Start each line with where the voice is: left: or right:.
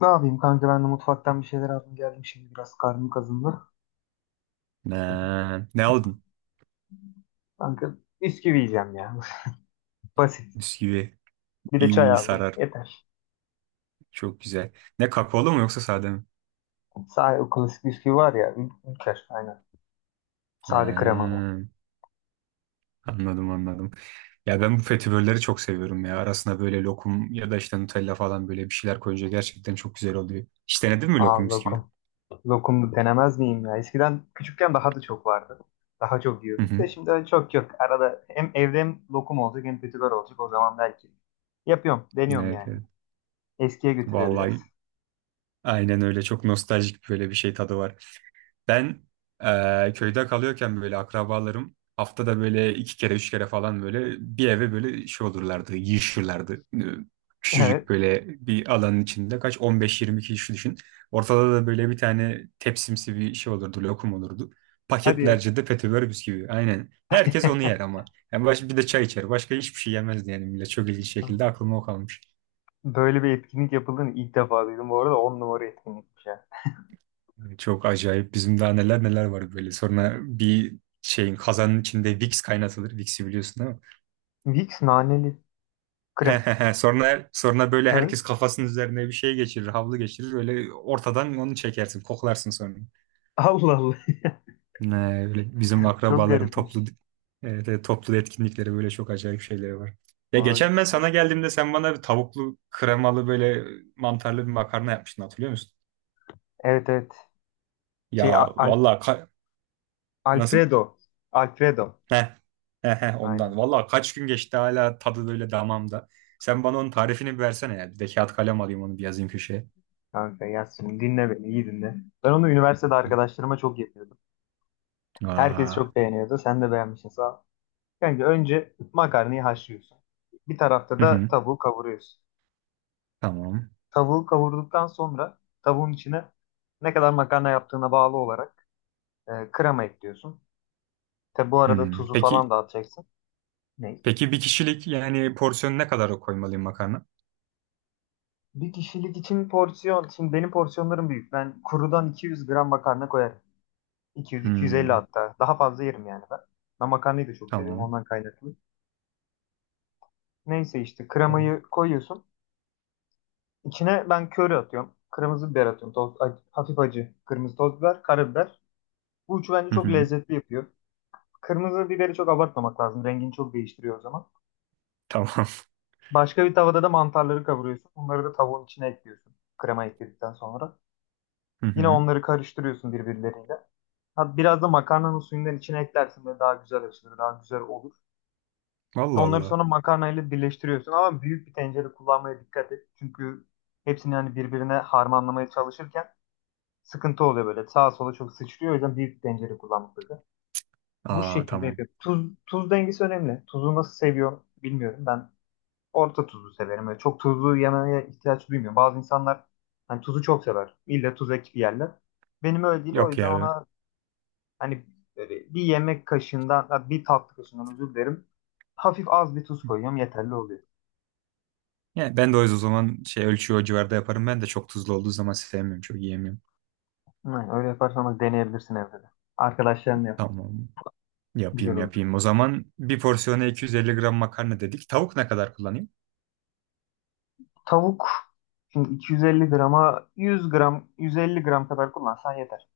left: Ne yapayım kanka, ben de mutfaktan bir şeyler aldım geldim, şimdi biraz karnım kazındı.
right: Ne aldın?
left: Kanka, bisküvi yiyeceğim ya. Basit.
right: Bisküvi.
left: Bir de
right: İyi,
left: çay
right: iyi
left: aldım.
right: sarar.
left: Yeter.
right: Çok güzel. Ne kakaolu mu yoksa sade mi?
left: Sade, o klasik bisküvi var ya. Ülker. Aynen. Sade
right: Ne,
left: kremalı.
right: anladım anladım. Ya ben bu fetibörleri çok seviyorum ya. Arasına böyle lokum ya da işte Nutella falan böyle bir şeyler koyunca gerçekten çok güzel oluyor. Hiç denedin mi
left: Aa,
right: lokum bisküvi?
left: lokum. Lokumlu denemez miyim ya? Eskiden küçükken daha da çok vardı. Daha çok
right: Hı
left: yiyorduk
right: hı.
left: da şimdi öyle çok yok. Arada hem evde hem lokum olacak hem kötüler olacak. O zaman belki. Yapıyorum. Deniyorum
right: Evet,
left: yani.
right: evet.
left: Eskiye götürüyor biraz.
right: Vallahi aynen öyle. Çok nostaljik böyle bir şey tadı var. Ben köyde kalıyorken böyle akrabalarım haftada böyle iki kere üç kere falan böyle bir eve böyle şey olurlardı, yığışırlardı. Küçücük
left: Evet.
right: böyle bir alanın içinde kaç 15 20 kişi düşün. Ortada da böyle bir tane tepsimsi bir şey olurdu, lokum olurdu.
left: Hadi ya.
right: Paketlerce de petibör bisküvi. Aynen. Herkes onu yer ama. Yani baş, bir de çay içer. Başka hiçbir şey yemezdi yani millet. Çok ilginç şekilde aklıma o kalmış.
left: Böyle bir etkinlik yapıldığını ilk defa duydum. Bu arada 10 numara etkinlikmiş ya.
right: Çok acayip. Bizim daha neler neler var böyle. Sonra bir şeyin kazanın içinde Vicks kaynatılır. Vicks'i biliyorsun değil mi?
left: Vicks naneli krem.
right: Sonra böyle herkes
left: Evet.
right: kafasının üzerine bir şey geçirir, havlu geçirir. Öyle ortadan onu çekersin, koklarsın sonra.
left: Allah Allah.
right: Öyle bizim
left: Çok
right: akrabaların toplu,
left: garipmiş.
right: evet, evet, toplu etkinlikleri böyle çok acayip şeyleri var. Ya
left: Vay
right: geçen ben sana
left: kanka.
right: geldiğimde sen bana bir tavuklu, kremalı böyle mantarlı bir makarna yapmıştın, hatırlıyor musun?
left: Evet, evet.
right: Ya
left: Şey,
right: vallahi, nasıl?
left: Alfredo. Alfredo.
right: Heh, heh, heh, ondan.
left: Aynen.
right: Vallahi kaç gün geçti, hala tadı böyle damamda. Sen bana onun tarifini bir versene ya. Bir de kağıt kalem alayım, onu bir yazayım köşeye.
left: Kanka yaz şimdi, dinle beni, iyi dinle. Ben onu üniversitede arkadaşlarıma çok yapıyordum. Herkes
right: Aa.
left: çok beğeniyordu. Sen de beğenmişsin, sağ ol. Kanka, önce makarnayı haşlıyorsun. Bir tarafta
right: Hı
left: da
right: hı,
left: tavuğu kavuruyorsun.
right: tamam.
left: Tavuğu kavurduktan sonra tavuğun içine, ne kadar makarna yaptığına bağlı olarak, krema ekliyorsun. Tabi bu arada tuzu falan
right: Peki
left: da atacaksın. Ne?
right: peki, bir kişilik yani porsiyon ne kadar koymalıyım makarna?
left: Bir kişilik için porsiyon. Şimdi benim porsiyonlarım büyük. Ben kurudan 200 gram makarna koyarım. 200-250
right: Hmm,
left: hatta. Daha fazla yerim yani ben. Ben makarnayı da çok seviyorum,
right: tamam.
left: ondan kaynaklı. Neyse, işte
right: Tamam.
left: kremayı koyuyorsun. İçine ben köri atıyorum. Kırmızı biber atıyorum. Toz, hafif acı. Kırmızı toz biber, karabiber. Bu üçü bence
right: Hı
left: çok
right: hı,
left: lezzetli yapıyor. Kırmızı biberi çok abartmamak lazım. Rengini çok değiştiriyor o zaman.
right: tamam.
left: Başka bir tavada da mantarları kavuruyorsun. Onları da tavuğun içine ekliyorsun, krema ekledikten sonra.
right: Hı
left: Yine
right: hı.
left: onları karıştırıyorsun birbirleriyle. Ha, biraz da makarnanın suyundan içine eklersin, de daha güzel açılır, daha güzel olur.
right: Allah
left: Onları
right: Allah.
left: sonra makarnayla birleştiriyorsun, ama büyük bir tencere kullanmaya dikkat et. Çünkü hepsini, yani birbirine harmanlamaya çalışırken sıkıntı oluyor böyle. Sağa sola çok sıçrıyor. O yüzden büyük bir tencere kullanmak lazım. Bu
right: Aa,
left: şekilde
right: tamam.
left: yapıyorum. Tuz, tuz dengesi önemli. Tuzu nasıl seviyorum bilmiyorum. Ben orta tuzlu severim. Böyle çok tuzlu yemeye ihtiyaç duymuyorum. Bazı insanlar hani tuzu çok sever. İlle tuz ekip yerler. Benim öyle değil. O
right: Yok
left: yüzden
right: ya.
left: ona hani, böyle bir yemek kaşığından, ha, bir tatlı kaşığından, özür dilerim. Hafif az bir tuz koyuyorum. Yeterli oluyor.
right: Yani ben de o yüzden o zaman şey, ölçüyü o civarda yaparım. Ben de çok tuzlu olduğu zaman sevmiyorum. Çok yiyemiyorum.
left: Hı, öyle yaparsanız, deneyebilirsin evde de. Arkadaşlarınla yap.
right: Tamam.
left: Güzel
right: Yapayım
left: olur.
right: yapayım. O zaman bir porsiyona 250 gram makarna dedik. Tavuk ne kadar kullanayım?
left: Tavuk şimdi, 250 grama 100 gram, 150 gram kadar kullansan yeter.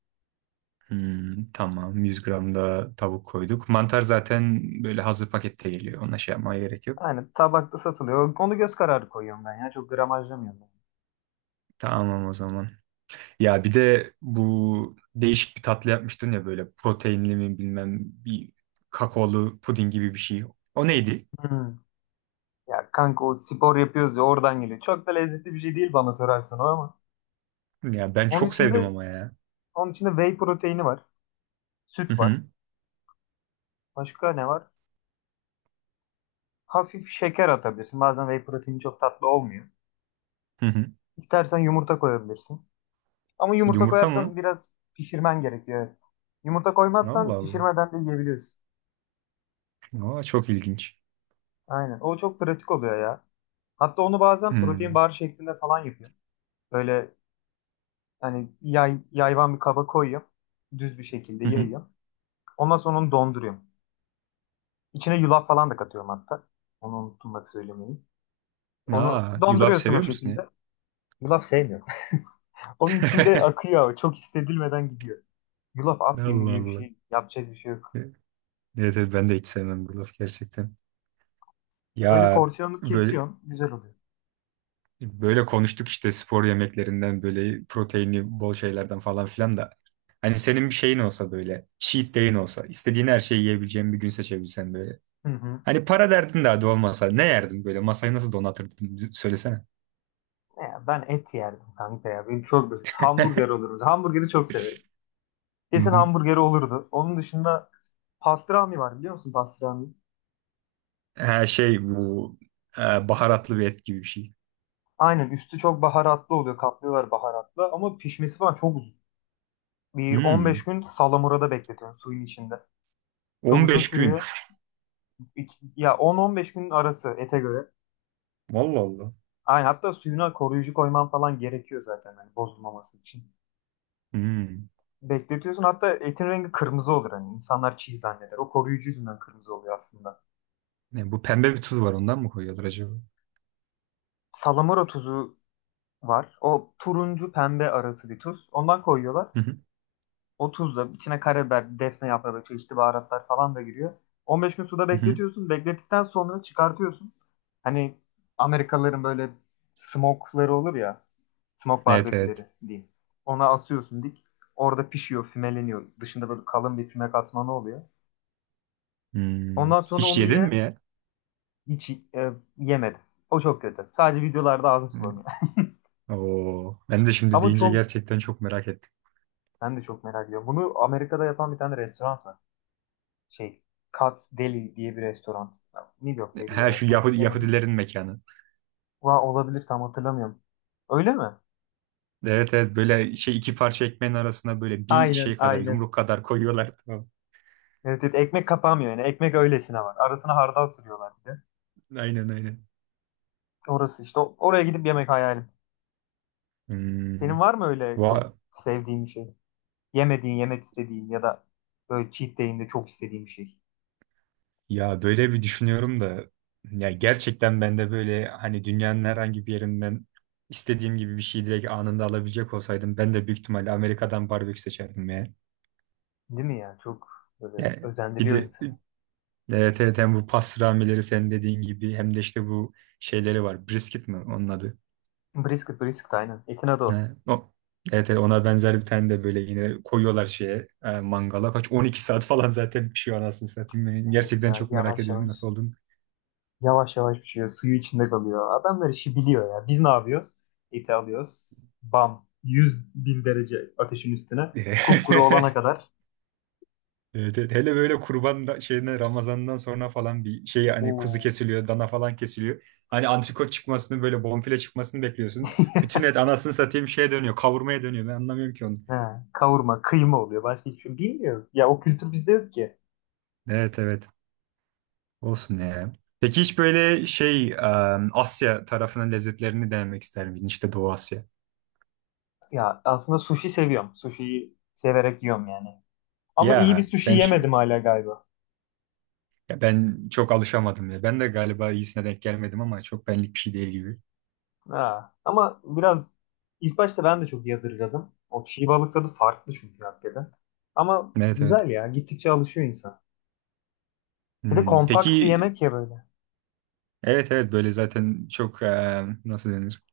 right: Hmm, tamam. 100 gram da tavuk koyduk. Mantar zaten böyle hazır pakette geliyor. Ona şey yapmaya gerek yok.
left: Yani tabakta satılıyor. Onu göz kararı koyuyorum ben ya. Çok gramajlamıyorum ben.
right: Tamam o zaman. Ya bir de bu değişik bir tatlı yapmıştın ya, böyle proteinli mi bilmem, bir kakaolu puding gibi bir şey. O neydi?
left: Hmm. Ya kanka, o spor yapıyoruz ya, oradan geliyor. Çok da lezzetli bir şey değil, bana sorarsan o ama.
right: Ya ben
left: Onun
right: çok sevdim
left: içinde,
right: ama ya.
left: onun içinde whey proteini var.
right: Hı
left: Süt var.
right: hı.
left: Başka ne var? Hafif şeker atabilirsin. Bazen whey proteini çok tatlı olmuyor.
right: Hı hı.
left: İstersen yumurta koyabilirsin. Ama yumurta
right: Yumurta
left: koyarsan
right: mı?
left: biraz pişirmen gerekiyor. Evet. Yumurta
right: Allah
left: koymazsan
right: Allah.
left: pişirmeden de yiyebiliyorsun.
right: Aa, çok ilginç.
left: Aynen. O çok pratik oluyor ya. Hatta onu bazen protein
right: Hmm.
left: bar şeklinde falan yapıyorum. Böyle hani, yayvan bir kaba koyuyorum. Düz bir şekilde
right: Hı hı.
left: yayıyorum. Ondan sonra onu donduruyorum. İçine yulaf falan da katıyorum hatta. Onu unuttum bak söylemeyi. Onu
right: Aa, yulaf
left: donduruyorsun o
right: seviyor musun?
left: şekilde. Yulaf sevmiyorum. Onun içinde akıyor ama çok hissedilmeden gidiyor. Yulaf at yemi
right: Allah
left: gibi bir
right: Allah.
left: şey. Yapacak bir şey yok.
right: Evet evet, ben de hiç sevmem bu laf gerçekten.
left: Öyle
right: Ya
left: porsiyonlu
right: böyle
left: kesiyorsun. Güzel oluyor.
right: böyle konuştuk işte spor yemeklerinden, böyle proteini bol şeylerden falan filan da. Hani senin bir şeyin olsa, böyle cheat day'in olsa, istediğin her şeyi yiyebileceğin bir gün seçebilsen böyle.
left: Hı hı.
right: Hani para derdin daha da olmasa ne yerdin, böyle masayı nasıl donatırdın, söylesene.
left: Ya ben et yerdim kanka ya. Benim çok basit. Hamburger oluruz. Hamburgeri çok severim.
right: Hı
left: Kesin
right: hı.
left: hamburgeri olurdu. Onun dışında pastrami var, biliyor musun pastrami?
right: Ha şey bu e, baharatlı bir et gibi bir şey.
left: Aynen, üstü çok baharatlı oluyor. Kaplıyorlar baharatla, ama pişmesi falan çok uzun. Bir 15
right: Hmm.
left: gün salamurada bekletiyorsun, suyun içinde. Çok uzun
right: 15 gün.
left: sürüyor. Ya 10-15 gün arası, ete göre.
right: Vallahi Allah.
left: Aynen, hatta suyuna koruyucu koyman falan gerekiyor zaten, hani bozulmaması için.
right: Hmm.
left: Bekletiyorsun, hatta etin rengi kırmızı olur, hani insanlar çiğ zanneder. O koruyucu yüzünden kırmızı oluyor aslında.
right: Bu pembe bir tuz var, ondan mı koyuyorlar acaba?
left: Salamura tuzu var. O turuncu pembe arası bir tuz. Ondan koyuyorlar.
right: Hı hı,
left: O tuzla içine karabiber, defne yaprağı, çeşitli baharatlar falan da giriyor. 15 gün suda
right: hı hı.
left: bekletiyorsun. Beklettikten sonra çıkartıyorsun. Hani Amerikalıların böyle smoke'ları olur ya. Smoke
right: Evet evet.
left: barbeküleri diyeyim. Ona asıyorsun dik. Orada pişiyor, fümeleniyor. Dışında böyle kalın bir füme katmanı oluyor.
right: Hmm.
left: Ondan sonra
right: Hiç
left: onu
right: yedin
left: yine
right: mi ya?
left: hiç yemedim. O çok kötü. Sadece videolarda ağzım
right: Hı.
left: sulanıyor.
right: Oo. Ben de şimdi
left: Ama
right: deyince
left: çok,
right: gerçekten çok merak ettim.
left: ben de çok merak ediyorum. Bunu Amerika'da yapan bir tane restoran var. Şey, Katz Deli diye bir restoran. New York'taydı
right: Her
left: ya.
right: şu
left: Tam
right: Yahudi,
left: hatırlayamadım.
right: Yahudilerin mekanı.
left: Olabilir, tam hatırlamıyorum. Öyle mi?
right: Evet evet, böyle şey, iki parça ekmeğin arasına böyle bir
left: Aynen,
right: şey kadar,
left: aynen.
right: yumruk kadar koyuyorlar. Tamam.
left: Evet, evet, ekmek kapamıyor yani. Ekmek öylesine var. Arasına hardal sürüyorlar bir de.
right: Aynen aynen.
left: Orası işte. Oraya gidip yemek hayalim. Senin
right: Hmm.
left: var mı öyle çok
right: Va-
left: sevdiğin bir şey? Yemediğin, yemek istediğin, ya da böyle cheat day'inde çok istediğin bir şey.
right: Ya böyle bir düşünüyorum da, ya gerçekten ben de böyle hani dünyanın herhangi bir yerinden istediğim gibi bir şeyi direkt anında alabilecek olsaydım, ben de büyük ihtimalle Amerika'dan barbekü seçerdim ya.
left: Değil mi ya? Çok böyle
right: Yani bir
left: özendiriyor
right: de,
left: insanı.
right: evet, evet, hem bu pastramileri senin dediğin gibi, hem de işte bu şeyleri var. Brisket mi onun adı?
left: Brisket, brisket, aynen. Etin adı o.
right: Ne? O. Evet, evet, ona benzer bir tane de böyle yine koyuyorlar şeye, mangala. Kaç, 12 saat falan zaten pişiyor anasını satayım. Ben
left: Evet
right: gerçekten
left: ya,
right: çok merak
left: yavaş
right: ediyorum
left: yavaş.
right: nasıl olduğunu.
left: Yavaş yavaş pişiyor. Suyu içinde kalıyor. Adamlar işi biliyor ya. Biz ne yapıyoruz? Eti alıyoruz. Bam. 100.000 derece ateşin üstüne. Kupkuru olana kadar.
right: Evet, evet. Hele böyle kurban da, şeyine Ramazan'dan sonra falan bir şey, hani kuzu
left: Oo.
right: kesiliyor, dana falan kesiliyor. Hani antrikot çıkmasını, böyle bonfile çıkmasını bekliyorsun. Bütün et anasını satayım şeye dönüyor, kavurmaya dönüyor. Ben anlamıyorum ki onu.
left: He, kavurma, kıyma oluyor. Başka hiçbir şey bilmiyoruz. Ya o kültür bizde yok ki.
right: Evet evet. Olsun ya. Peki, hiç böyle şey, Asya tarafının lezzetlerini denemek ister miydin? İşte Doğu Asya.
left: Ya aslında sushi seviyorum. Sushi'yi severek yiyorum yani. Ama iyi bir
right: Ya
left: sushi
right: ben ç-
left: yemedim hala galiba.
right: ya ben çok alışamadım ya. Ben de galiba iyisine denk gelmedim, ama çok benlik bir şey değil gibi.
left: Ha. Ama biraz, ilk başta ben de çok yadırgadım. O çiğ balık tadı farklı çünkü, hakikaten. Ama
right: Evet evet.
left: güzel ya. Gittikçe alışıyor insan. Bir de kompakt bir
right: Peki.
left: yemek ya böyle.
right: Evet evet, böyle zaten çok, nasıl denir?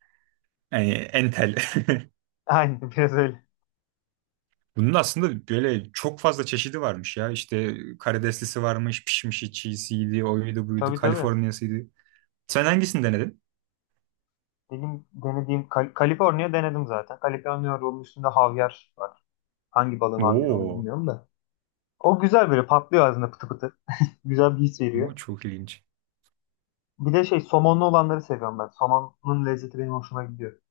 right: Yani entel.
left: Aynen, biraz öyle.
right: Bunun aslında böyle çok fazla çeşidi varmış ya. İşte karideslisi varmış, pişmişi, çiğsiydi, oydu buydu,
left: Tabii, tabii.
right: Kaliforniyasıydı. Sen hangisini denedin?
left: Benim denediğim, Kaliforniya denedim zaten. Kaliforniya rolun üstünde havyar var. Hangi balığın havyarı, onu
right: Oo,
left: bilmiyorum da. O güzel, böyle patlıyor ağzında, pıtı pıtı. Güzel bir his veriyor.
right: o çok ilginç.
left: Bir de şey, somonlu olanları seviyorum ben. Somonun lezzeti benim hoşuma gidiyor.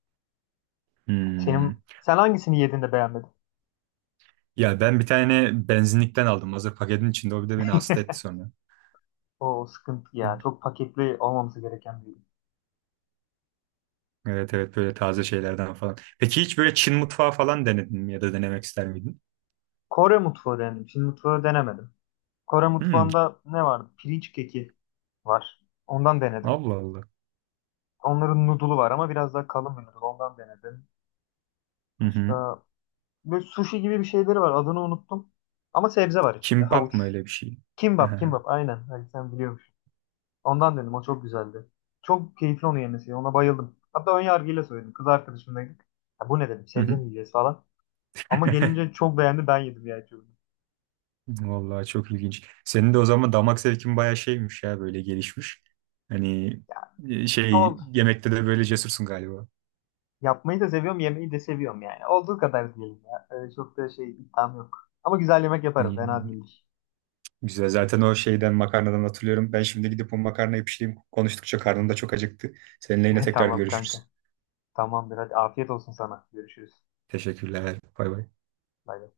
right: Hmm.
left: Senin, sen hangisini yedin de beğenmedin?
right: Ya ben bir tane benzinlikten aldım. Hazır paketin içinde. O bir de beni hasta etti sonra.
left: O sıkıntı ya. Çok paketli olmaması gereken bir.
right: Evet evet, böyle taze şeylerden falan. Peki hiç böyle Çin mutfağı falan denedin mi, ya da denemek ister miydin?
left: Kore mutfağı denedim. Çin mutfağı denemedim. Kore
right: Hmm,
left: mutfağında ne vardı? Pirinç keki var. Ondan denedim.
right: Allah Allah.
left: Onların noodle'u var, ama biraz daha kalın bir noodle. Ondan denedim.
right: Hı hı.
left: Başka, böyle sushi gibi bir şeyleri var. Adını unuttum. Ama sebze var içinde.
right: Kimbap
left: Havuç.
right: mı öyle bir şey?
left: Kimbap,
right: Hı
left: kimbap. Aynen. Ali, sen biliyormuş. Ondan dedim, o çok güzeldi. Çok keyifli onu yemesi. Ona bayıldım. Hatta ön yargıyla söyledim. Kız arkadaşımdaydık. Ya bu ne dedim, sebze
right: hı.
left: mi yiyeceğiz falan. Ama gelince çok beğendi, ben yedim ya çocuğum.
right: Vallahi çok ilginç. Senin de o zaman damak zevkin bayağı şeymiş ya, böyle gelişmiş. Hani
left: Ya,
right: şey,
left: oldu.
right: yemekte de böyle cesursun galiba.
left: Yapmayı da seviyorum, yemeyi de seviyorum yani. Olduğu kadar diyelim ya. Öyle çok da şey, iddiam yok. Ama güzel yemek yaparım, fena
right: Hani
left: değildir.
right: güzel zaten, o şeyden makarnadan hatırlıyorum. Ben şimdi gidip o makarnayı pişireyim. Konuştukça karnım da çok acıktı. Seninle yine tekrar
left: Tamam kanka.
right: görüşürüz.
left: Tamamdır, hadi afiyet olsun sana. Görüşürüz.
right: Teşekkürler. Bay bay.
left: Bay bay.